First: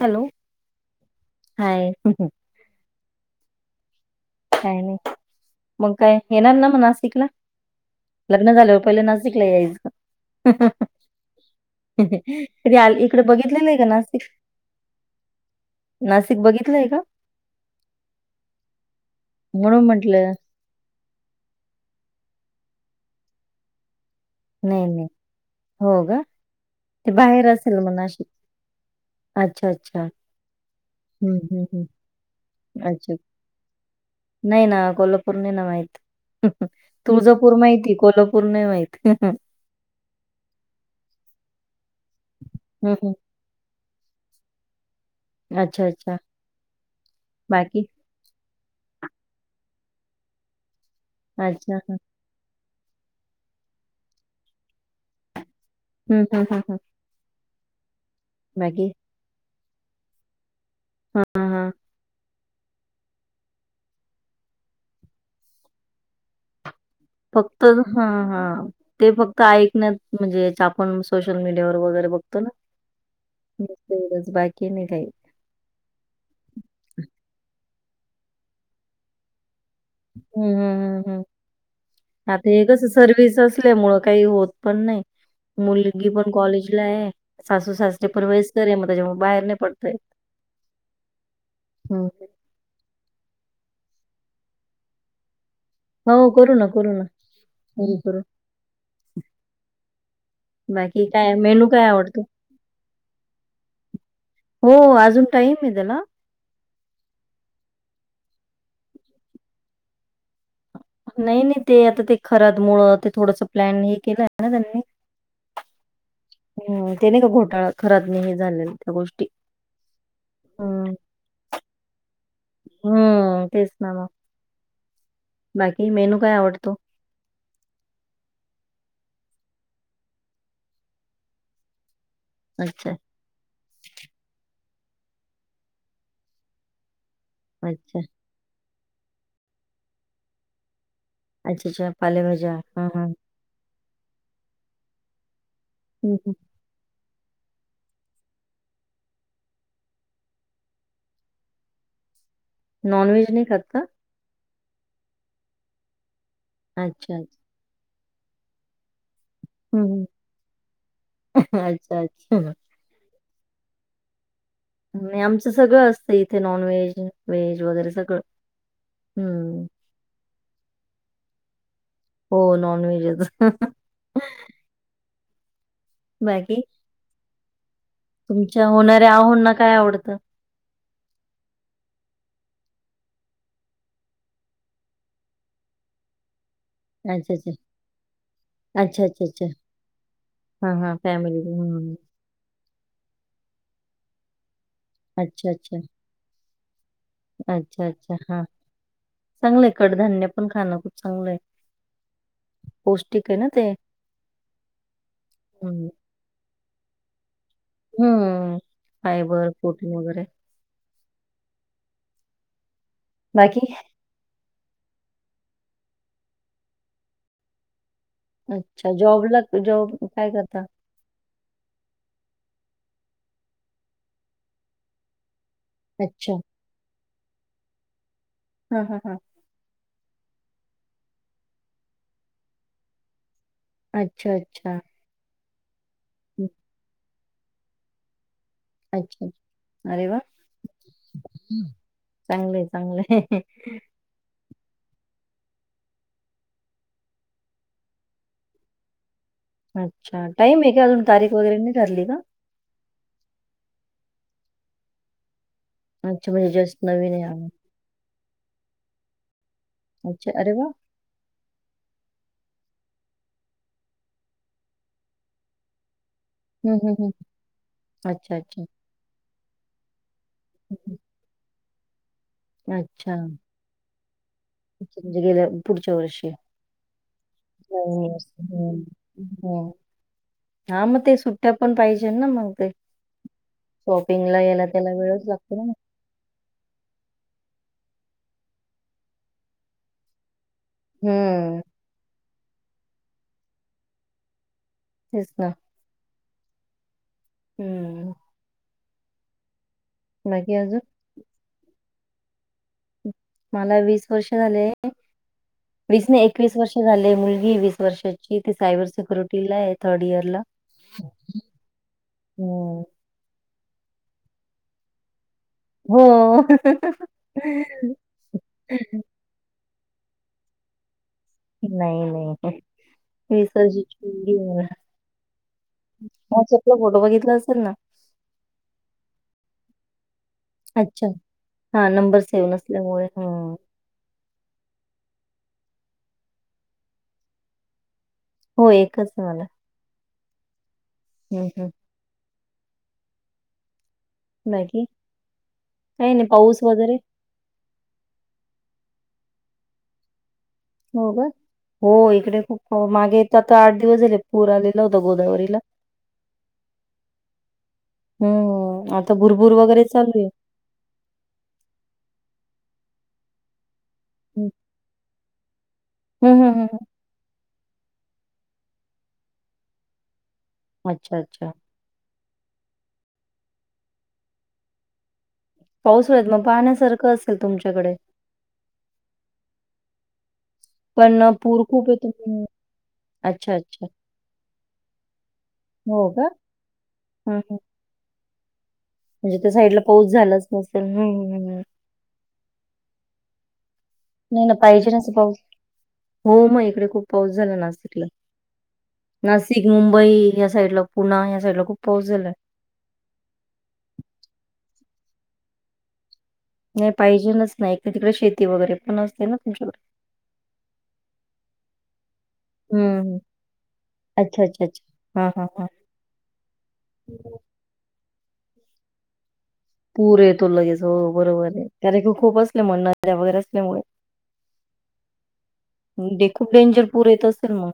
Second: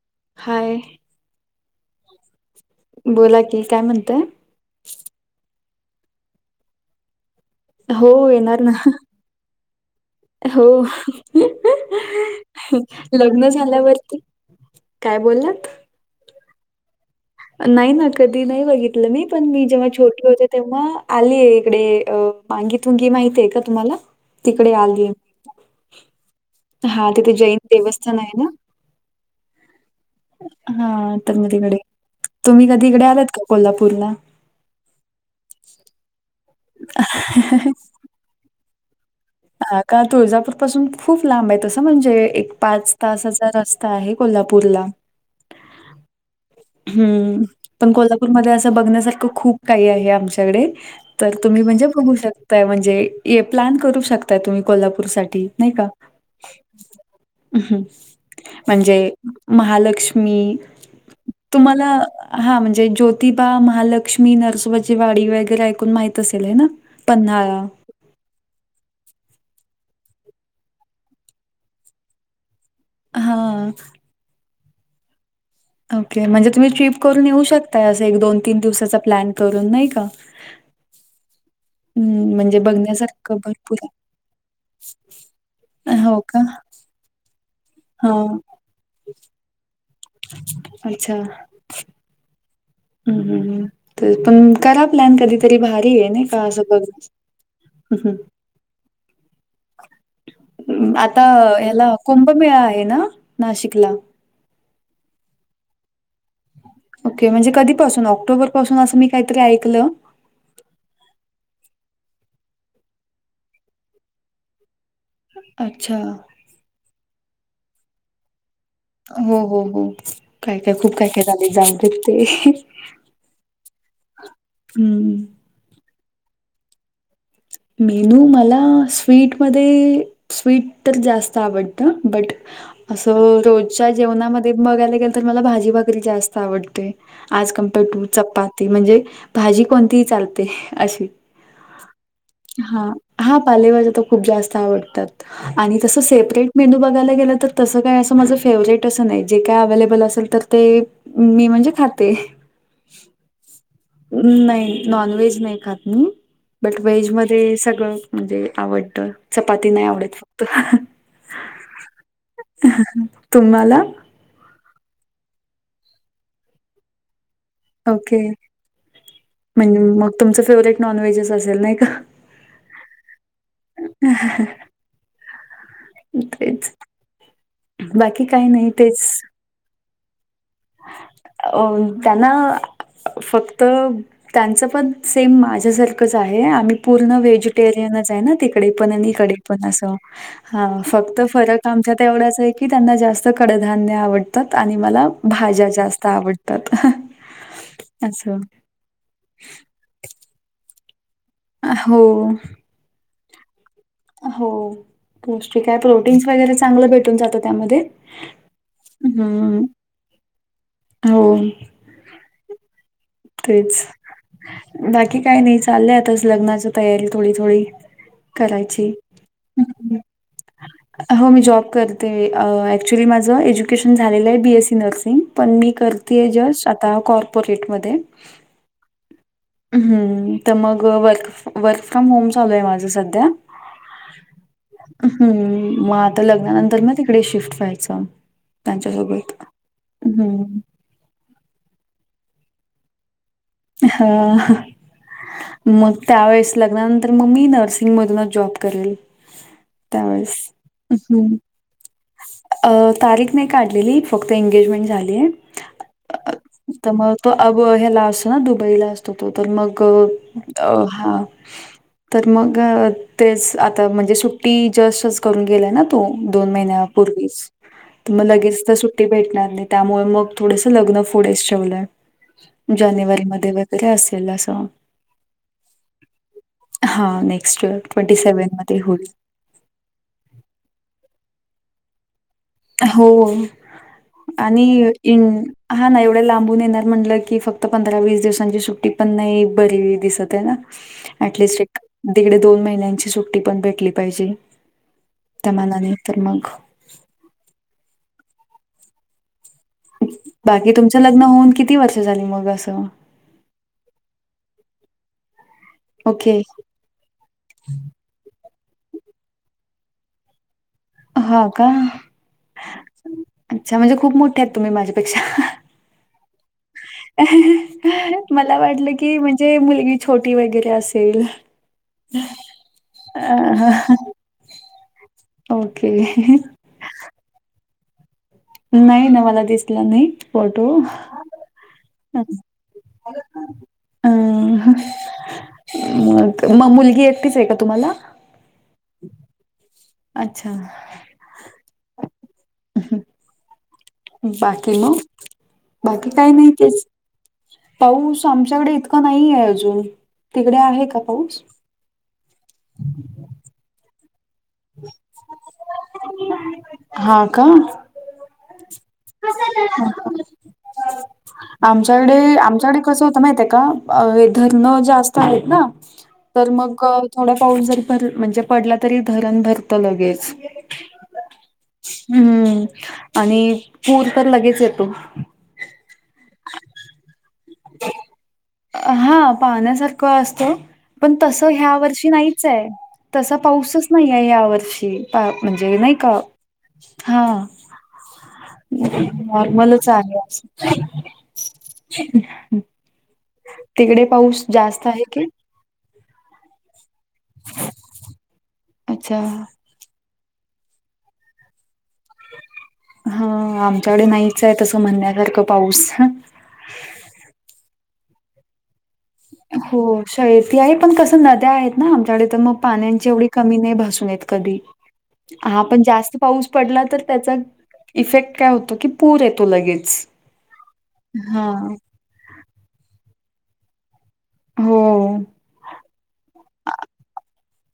Hello hi hi बोला की काय म्हणतय काय नाही मग काय येणार ना म नाशिकला हो लग्न येणार ना झाल्यावर पहिले नाशिकला यायचं हो कधी आ इकडे लग्न बघितलेलं आहे का झाल्यावरती नाशिक काय बोललात नाशिक बघितलंय का नाही ना कधी नाही बघितलं मी पण मी म्हणून जेव्हा छोटे म्हंटलं होते तेव्हा आलीय इकडे अ मांगी तुंगी माहतीय का तुम्हाला तिकडे नाही नाही आलीय हो का हा ते तिथे बाहेर जैन असेल मग देवस्थान नाशिक आहे ना अच्छा अच्छा हा हम्म तर म हम्म तिकडे हम् तुम्ही कधी इकडे अच्छा आलात का कोल्हापूरला नाही ना कोल्हापूर न ना माहित तुळजापूर माहिती कोल्हापूर न माहती हम हं का तुळजापूर पासून खूप लांब आहे तसं म्हणजे एक पाच हम् तासच रस्ता आहे कोल्हापूर ला अच्छा अच्छा हम्म बाकी पण कोल्हापूरमध्ये असं बघण्यासारखं खूप काही आहे आमच्याकडे तर तुम्ही अच्छा म्हणजे हम्म बघू शकताय म्हणजे प्लॅन करू शकताय तुम्ही कोल्हापूर साठी नाही का हम् हम हम हं ् म्हणजे महालक्ष्मी हा हा तुम्हाला हा म्हणजे ज्योतिबा महालक्ष्मी नरसोबाची वाडी वगैरे ऐकून माहित असेल आहे ना पन्हाळा. फक्त हा हा ते फक्त ऐक नाही म्हणजे आपण सोशल मीडियावर वगैरे बघतो ना हां, च बाकी मी काही ओके म्हणजे तुम्ही ट्रिप करून येऊ शकताय असं एक दोन तीन दिवसाचा प्लॅन करून नाही का? हम्म हम् हम्म हम् हं, आता म्हणजे हेस बघण्यासारखं सर्विस असल्या भरपूर मुळ काही होत पण नाही आहे. मुलगी हो पण का? कॉलेजला आहे सासू सासरी पण हां, वस करे मग त्याच्यामु बाहेर नाही पडतय होम ह तर पण करा प्लॅन कधीतरी बाहेर हो करू ना करू ना कर आता ह्याला आवडतो? कुंभमेळा आहे ना नाशिकला हो अजून टाईम आहे त्याला ओके म्हणजे कधीपासून ऑक्टोबर पासून असं मी काहीतरी ऐकलं नाही नाही ते आता ते खरात मुळ ते थोडंस प्लॅन हे केलं आहे ना त्यांनी अच्छा ह ते नाही का घोटाळा खरच नाही हे झालेला हो हो हो काय काय खूप काय काय झाले जामते ते हम्म तेच ना मग हम्म. बाकी मेनू काय आवडतो? मेनू मला स्वीटमध्ये? स्वीट तर जास्त आवडतं. बट- अच्छा असं रोजच्या जेवणामध्ये बघायला गेलं तर मला भाजी भाकरी जास्त आवडते. आज अच्छा कमपेटू चपाती म्हणजे भाजी कोणतीही चालते अशी अच्छ अच्छा. पालेभाजी - हा. हा पालेभाज्या तर खूप जास्त आवडतात. आणि तसं हम्म. सेपरेट- मेनू बघायला गेलं तर, तसं काय असं माझं फेवरेट असं नाही. जे काय अव्हेलेबल असेल तर ते- मी म्हणजे खाते. नॉनव्हेज नाही खात का? नाही. नॉन व्हेज नाही खात मी. बट अच्छा अच्छा व्हेजमध्ये सगळं म्हणजे आवडत. चपाती नाही हम्म, हम्म. आवडत फक्त. अच्छा अच्छा तुम्हाला? आमचं सगळं असतं इथे. Non veg. व्हेज. वगैरे सगळं ओके. हम्म म्हणजे मग तुमच फेवरेट नॉन व्हेजच असेल नाही का? हो. नॉनव्हेजच. हम ह ह. बाकी? बाकी काही तुमच्या नाही तेच होणाऱ्या अहोंना काय आवडतं? अ. त्यांना- फक्त त्यांचं पण सेम माझ्यासारखंच आहे. आम्ही- पूर्ण अच्छा अच्छा व्हेजिटेरियनच आहे ना? तिकडे पण अच्छा आणि अच्छा इकडे अच्छा पण असं. हा. फक्त फरक आमच्यात एवढाच आहे की, त्यांना जास्त कडधान्य आवडतात. आणि मला- अच्छा भाज्या अच्छा जास्त आवडतात अस. चांगलंय कडधान्य पण खाणं खूप चांगलंय. अ हो. पौष्टिक आहे ना ते? हो. पौष्टिक आहे. हम्म प्रोटीन्स वगैरे चांगलं भेटून जातं त्यामध्ये. हम्म. फायबर प्रोटीन वगैरे. होय. बाकी? तेच. बाकी काय नाही. चाललं आताच लग्नाची तयारी थोडी थोडी. अच्छा. करायची जॉब ला हं. जॉब काय करता? हो मी जॉब करते. ऍक्च्युली माझं एज्युकेशन झालेलं आहे बी एस सी नर्सिंग पण मी- करतीये अच्छा. जॉब आता कारपोरेट मधे. हा हा हा. हम्म. तर मग वर्क, वर्क फ्रॉम होम चालू आहे माझं सध्या. अच्छा. अच्छा. हम्म. मग आता हं. लग्नानंतर ना तिकडे शिफ्ट व्हायचं. त्यांच्यासोबत. हम्म. चांगलंय. चांगलंय. हा. मग त्यावेेळेस, लग्नानंतर मग मी नर्सिंग मधूनच जॉब करेन. अच्छा. टाईम आहे का? अजून तारीख हं. वगैरे नाही ठरली का? अ तारीख नाही काढलेली. फक्त एंगेजमेंट झाली आहे. अ अच्छा, म्हणजे जस्ट नवीन त्यामुळे आहे तो अजून. आबू ह्याला असतो. हां. दुबईला असतो तो तर मग, अच्छा, अरे वाह! हा. तर मग तेच आता. म्हणजे सुट्टी जस्- करून गेला तो दोन हं, हं, हं. महिन्यापूर्वीच. म अच्छा, लगेच अच्छा. तर सुट्टी - ट्टी भेटणार नाही. त्यामुळे मग थोडस हं, हं. लग्न पुढच ठेवलंय. अच्छा. [unintelligible] असेल अस. अच्छा, म्हणजे गेल्या पुढच्या वर्षी. हा नेक्स्ट इयर ट्वेंटी सेव्हन मध्ये होईल. हो हा मग ते सुट्ट्या पण पाहिजे ना मग ते हो शॉपिंगला आणि याला त्याला इन वेळच लागतो मग. हा ना एवढ्या लांबून येणार म्हणलं की फक्त पंधरा वीस दिवसांची सुटी पण नाही बरी दिसत आहे न हं. ॲटलीस्ट एक एक दीड दोन महिन्यांची सुट्टी पण भेटली पाहिजे तेच ना. त्या मनाने तर मग हम्म. बाकी तुमचं लग्न होऊन किती वर्ष झाली मग असं? मला वीस वर्ष झाले वीस नाही ओके एकवीस वर्ष झाले. मुलगी हाय वीस वर्षाची ती सायबर सिक्युरिटीला आहे थर्ड इयर ला. हा का? अच्छा म्हणजे खूप मोठे आहेत तुम्ही माझ्यापेक्षा. हो. मला वाटलं की म्हणजे मुलगी छोटी वगैरे असेल नाही नाही, वीस अ, वर्षाची मुलगी आहे मला. ओके. ह्याचातला फोटो बघितला असेल ना नाही ना मला दिसला नाही फोटो. अच्छा हा नंबर सेम नसल्यामुळे हा अम मग मग मुलगी एकटीच आहे का तुम्हाला? हो एकच आहे मला. अच्छा. हम्म हम्म. बाकी मग? बाकी काही काय नाही पाऊस तेच. वगैरे पाऊस आमच्याकडे इतकां नाही आहे अजून. तिकडे आहे का पाऊस? हो इकडे खूप मागे आता आठ दिवस झालेत पूर आला होता गोदावरीला ह् हम्म आता भुरभुर वगैरे चालू आहे. आमच्याकडे आमच्याकडे कसं होतं माहित आहे का अह धरणं जास्त आहेत ना हं, तर हं, हं, मग हं. थोडा पाऊस जरी भर म्हणजे पडला तरी धरण भरतं लगेच अच्छा अच्छा. हम्म आणि पूर तर लगेच येतो. पाऊस होेत मग पाहण्यासारखं असेल तुमच्याकडे. हा पाहण्यासारखं असतो पण अ, तसं पूर ह्या खूप वर्षी येतो नाहीच म्हणून आहे. तसा अच्छा, अच्छा. पाऊसच नाहीये या वर्षी म्हणजे नाही का. हा. हं, हं. म्हणजे त्या साईडला नॉर्मलच पाऊस आहे. झालाच नसेल. हं, हं, हं, हं. तिकडे पाऊस नाही ना जास्त आहे पाहिजेनाच की पाऊस हो मग इकडे खूप पाऊस झाला नाशिकला. अच्छा नाशिक मुंबई या साईड ला पुणा या साईड ला खूप पाऊस झाल हा आमच्याकडे नाहीच आहे तसं म्हणण्यासारखं पाऊस नाही पाहिजेलच नाही इकडे तिकडे शेती वगैरे पण असते ना. तुमच्याकडे. हो शयती आहे पण कसं नद्या आहेत ना आमच्याकडे तर मग हं, पाण्याची हं. एवढी कमी नाही भासून येत अच्छा, कधी. अच्छा, अच्छा. हां, हां, हा हां. पण जास्त पाऊस पडला तर त्याचा इफेक्ट काय होतो की पूर येतो लगेच पुर येतो लगेच हो बरोबर हा आहे, कारण की खूप असले म्हण नद्या वगैरे असल्यामुळे हो. म्हणजे खूप डेंजर पूर येत असेल मग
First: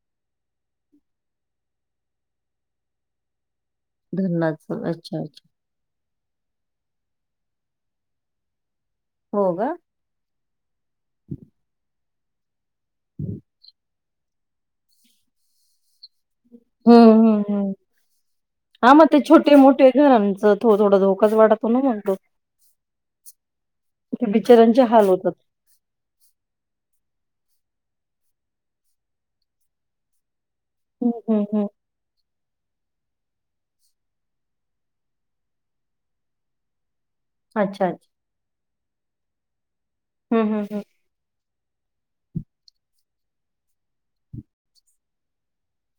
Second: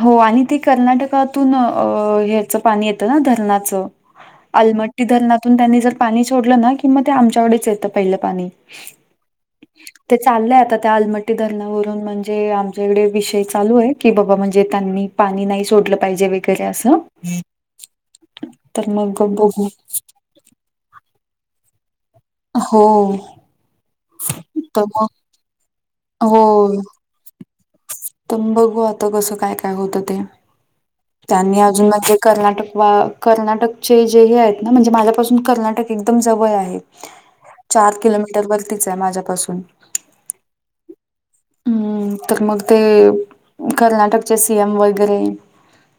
हो आणि ते कर्नाटकातून ह्याचं पाणी येतं ना धरणाचं धरणाचं आलमट्टी अच्छा अच्छा धरणातून त्यांनी जर [unintelligible] पाणी सोडलं ना कि मग ते आमच्याकडेच येतं पहिलं पाणी हो का [unintelligible] ते चाललंय आता त्या आलमट्टी धरणावरून म्हणजे आमच्याकडे विषय चालू आहे की बाबा म्हणजे ते त्यांनी पाणी नाही सोडलं पाहिजे [unintelligible] तरी हम्म स हम्म हम्म तर मग बघू आमच [unintelligible] तो थोडा धोकाच वाटतो ना म्हगतो [unintelligible] हो [unintelligible] त बिचार्यांचे तर हाल मग होतात [unintelligible] हो [unintelligible] बघू आता कसं काय काय होतं ते हम्म हम्म त्यांनी हम्म अजून मा कर्नाटक वा कर्नाटकचे जे हे आहेत ना म्हणजे माझ्यापासून कर्नाटक एकदम जवळ आहेत [inaudible] [unintelligible] चार अच्छा किलोमीटर वरतीच आहे माझ्यापासून [unintelligible] हम हम हं [unintelligible] हम्म तर मग ते कर्नाटकचे सीएम वगैरे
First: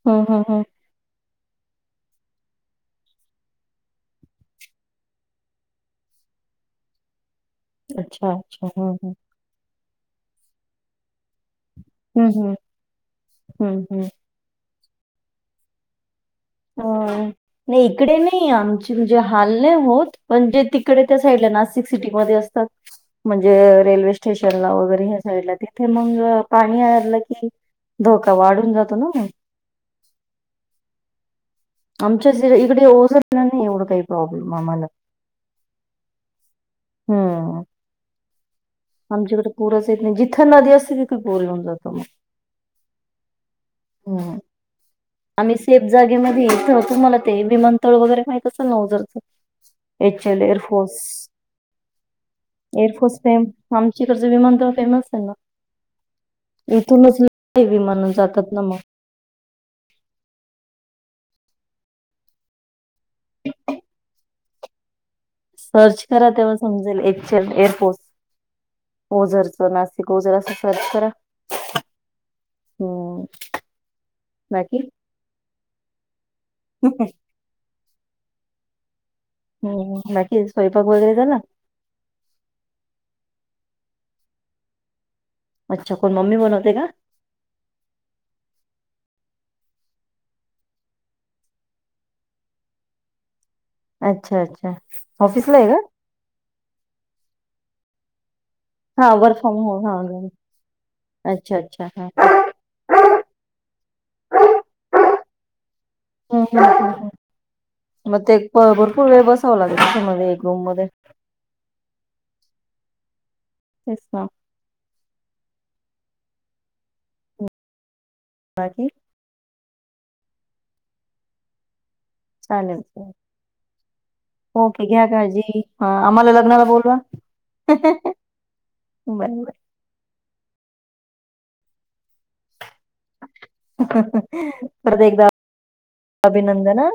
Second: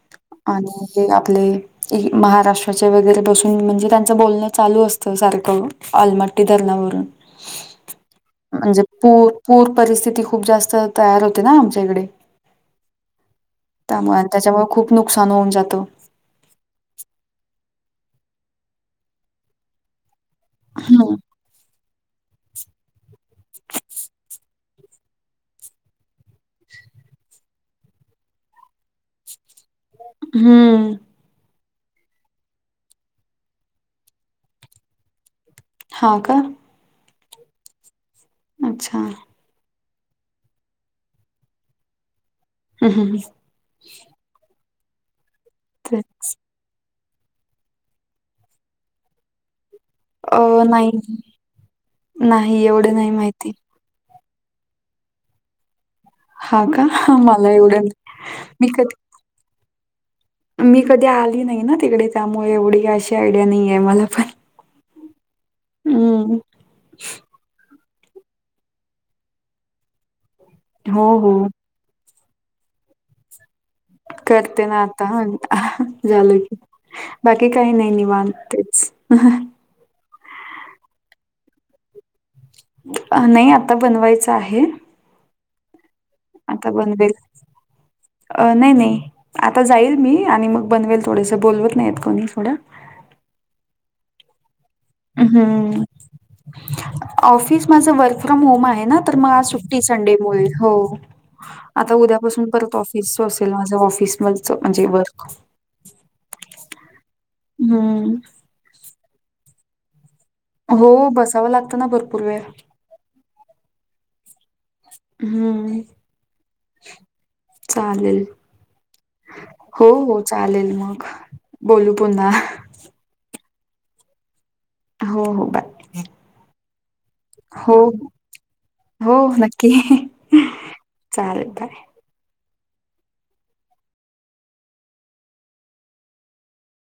हम्म हम्म हम्म हम्म. आणि हे आपले महाराष्ट्राचे वगैरे बसून म्हणजे त्यांचं बोलणं चालू असतं सारखं [unintelligible] आलमट्टी धरणावरून [unintelligible] [inaudible] [unintelligible] अच्छा म्हणजे हम्म पूर पूर परिस्थिती खूप जास्त तयार होते ना आमच्या इकडे हम्म हम्म हम्म हम्म त्यामुळे [unintelligible] आणि त्याच्यामुळे खूप नुकसान होऊन जातो [unintelligible] अ नाही इकडे नाही आमची म्हणजे हाल नाही होत म्हणजे तिकडे हम्म त्या साईडला नाशिक सिटीमध्ये असतात म्हणजे रेल्वे स्टेशन ला वगैरे ह साईडला तिथे मग पाणीलं की धोका वाढून जातो ना [unintelligible] हम्म [unintelligible] आमच्या ज इकडे ओसर नाही एवढं काही प्रॉब्लेम आम्हाला हा का [unintelligible] हम [unintelligible] अच्छा आमच्याकडे पूरच येत नाही जिथं नदी असते तिथं पूर येऊन जातो मग हम हमम [unintelligible] ह आम्ही सेफ ते जागेमध्ये येतो होतो मला ते विमानतळ वगैरे माहित असेल ना ओझर च [unintelligible] एच अ एल नाही एअरफोर्स नाही एवढे नाही एअरफोर्स प माहिती आमकडचं विमान थ फेमस आहे ना हा [unintelligible] का इथूनच मला एवढं नाही. विमान जातात ना मी मग कधी मी कधी आली नाही ना तिकडे त्यामुळे एवढी काय अशी आयडिया नाही आहे मला पण सर्च करा हम्म तेव्हा समजेल एकचल एअरफोर्स [unintelligible] ओझरच नासिक ओझर असं सर्च हो करा हो हो [unintelligible] करते ना आता झालं की [unintelligible] नक [unintelligible] बाकी काही नाही निवांत तेच [unintelligible] ह् बाकी स्वयंपाक वगैरे झाला [unintelligible] नाही आता बनवायचं आहे [unintelligible] अच्छा कोण मम्मी आता बनवते बंद बे [unintelligible] [unintelligible] अ नाही नाही आता जाईल मी आणि मग बनवेल थोडसं बोलवत नाही कोणी थोडं अच्छा अच्छा [unintelligible] आहे का हम्म ऑफिस माझ वर्क फ्रम होम आहे. हा तर मग वर्क आज फ्रॉम सुट्टी होम हा संडे घरी. मुळे हो अच्छा अच्छा आता हा उद्यापासून परत इच असेल माझ ऑफिस चा म्हणजे वर्क ह हम्म मग ते भरपूर वेळ बसाव लागे त्याच्या म हो बसावं लागतं ना भरपूर वेळ तेस हम्म चालेल. बाज हो हो चालेल मग बोलू पुन्हा चालेलल ओके घ्या हो हो काळजी बाय ह आम्हाला लग्नाला बोलवा. हो हो बाय बाय नक्की चालेल बाय. परत एकदा अभिनंदन.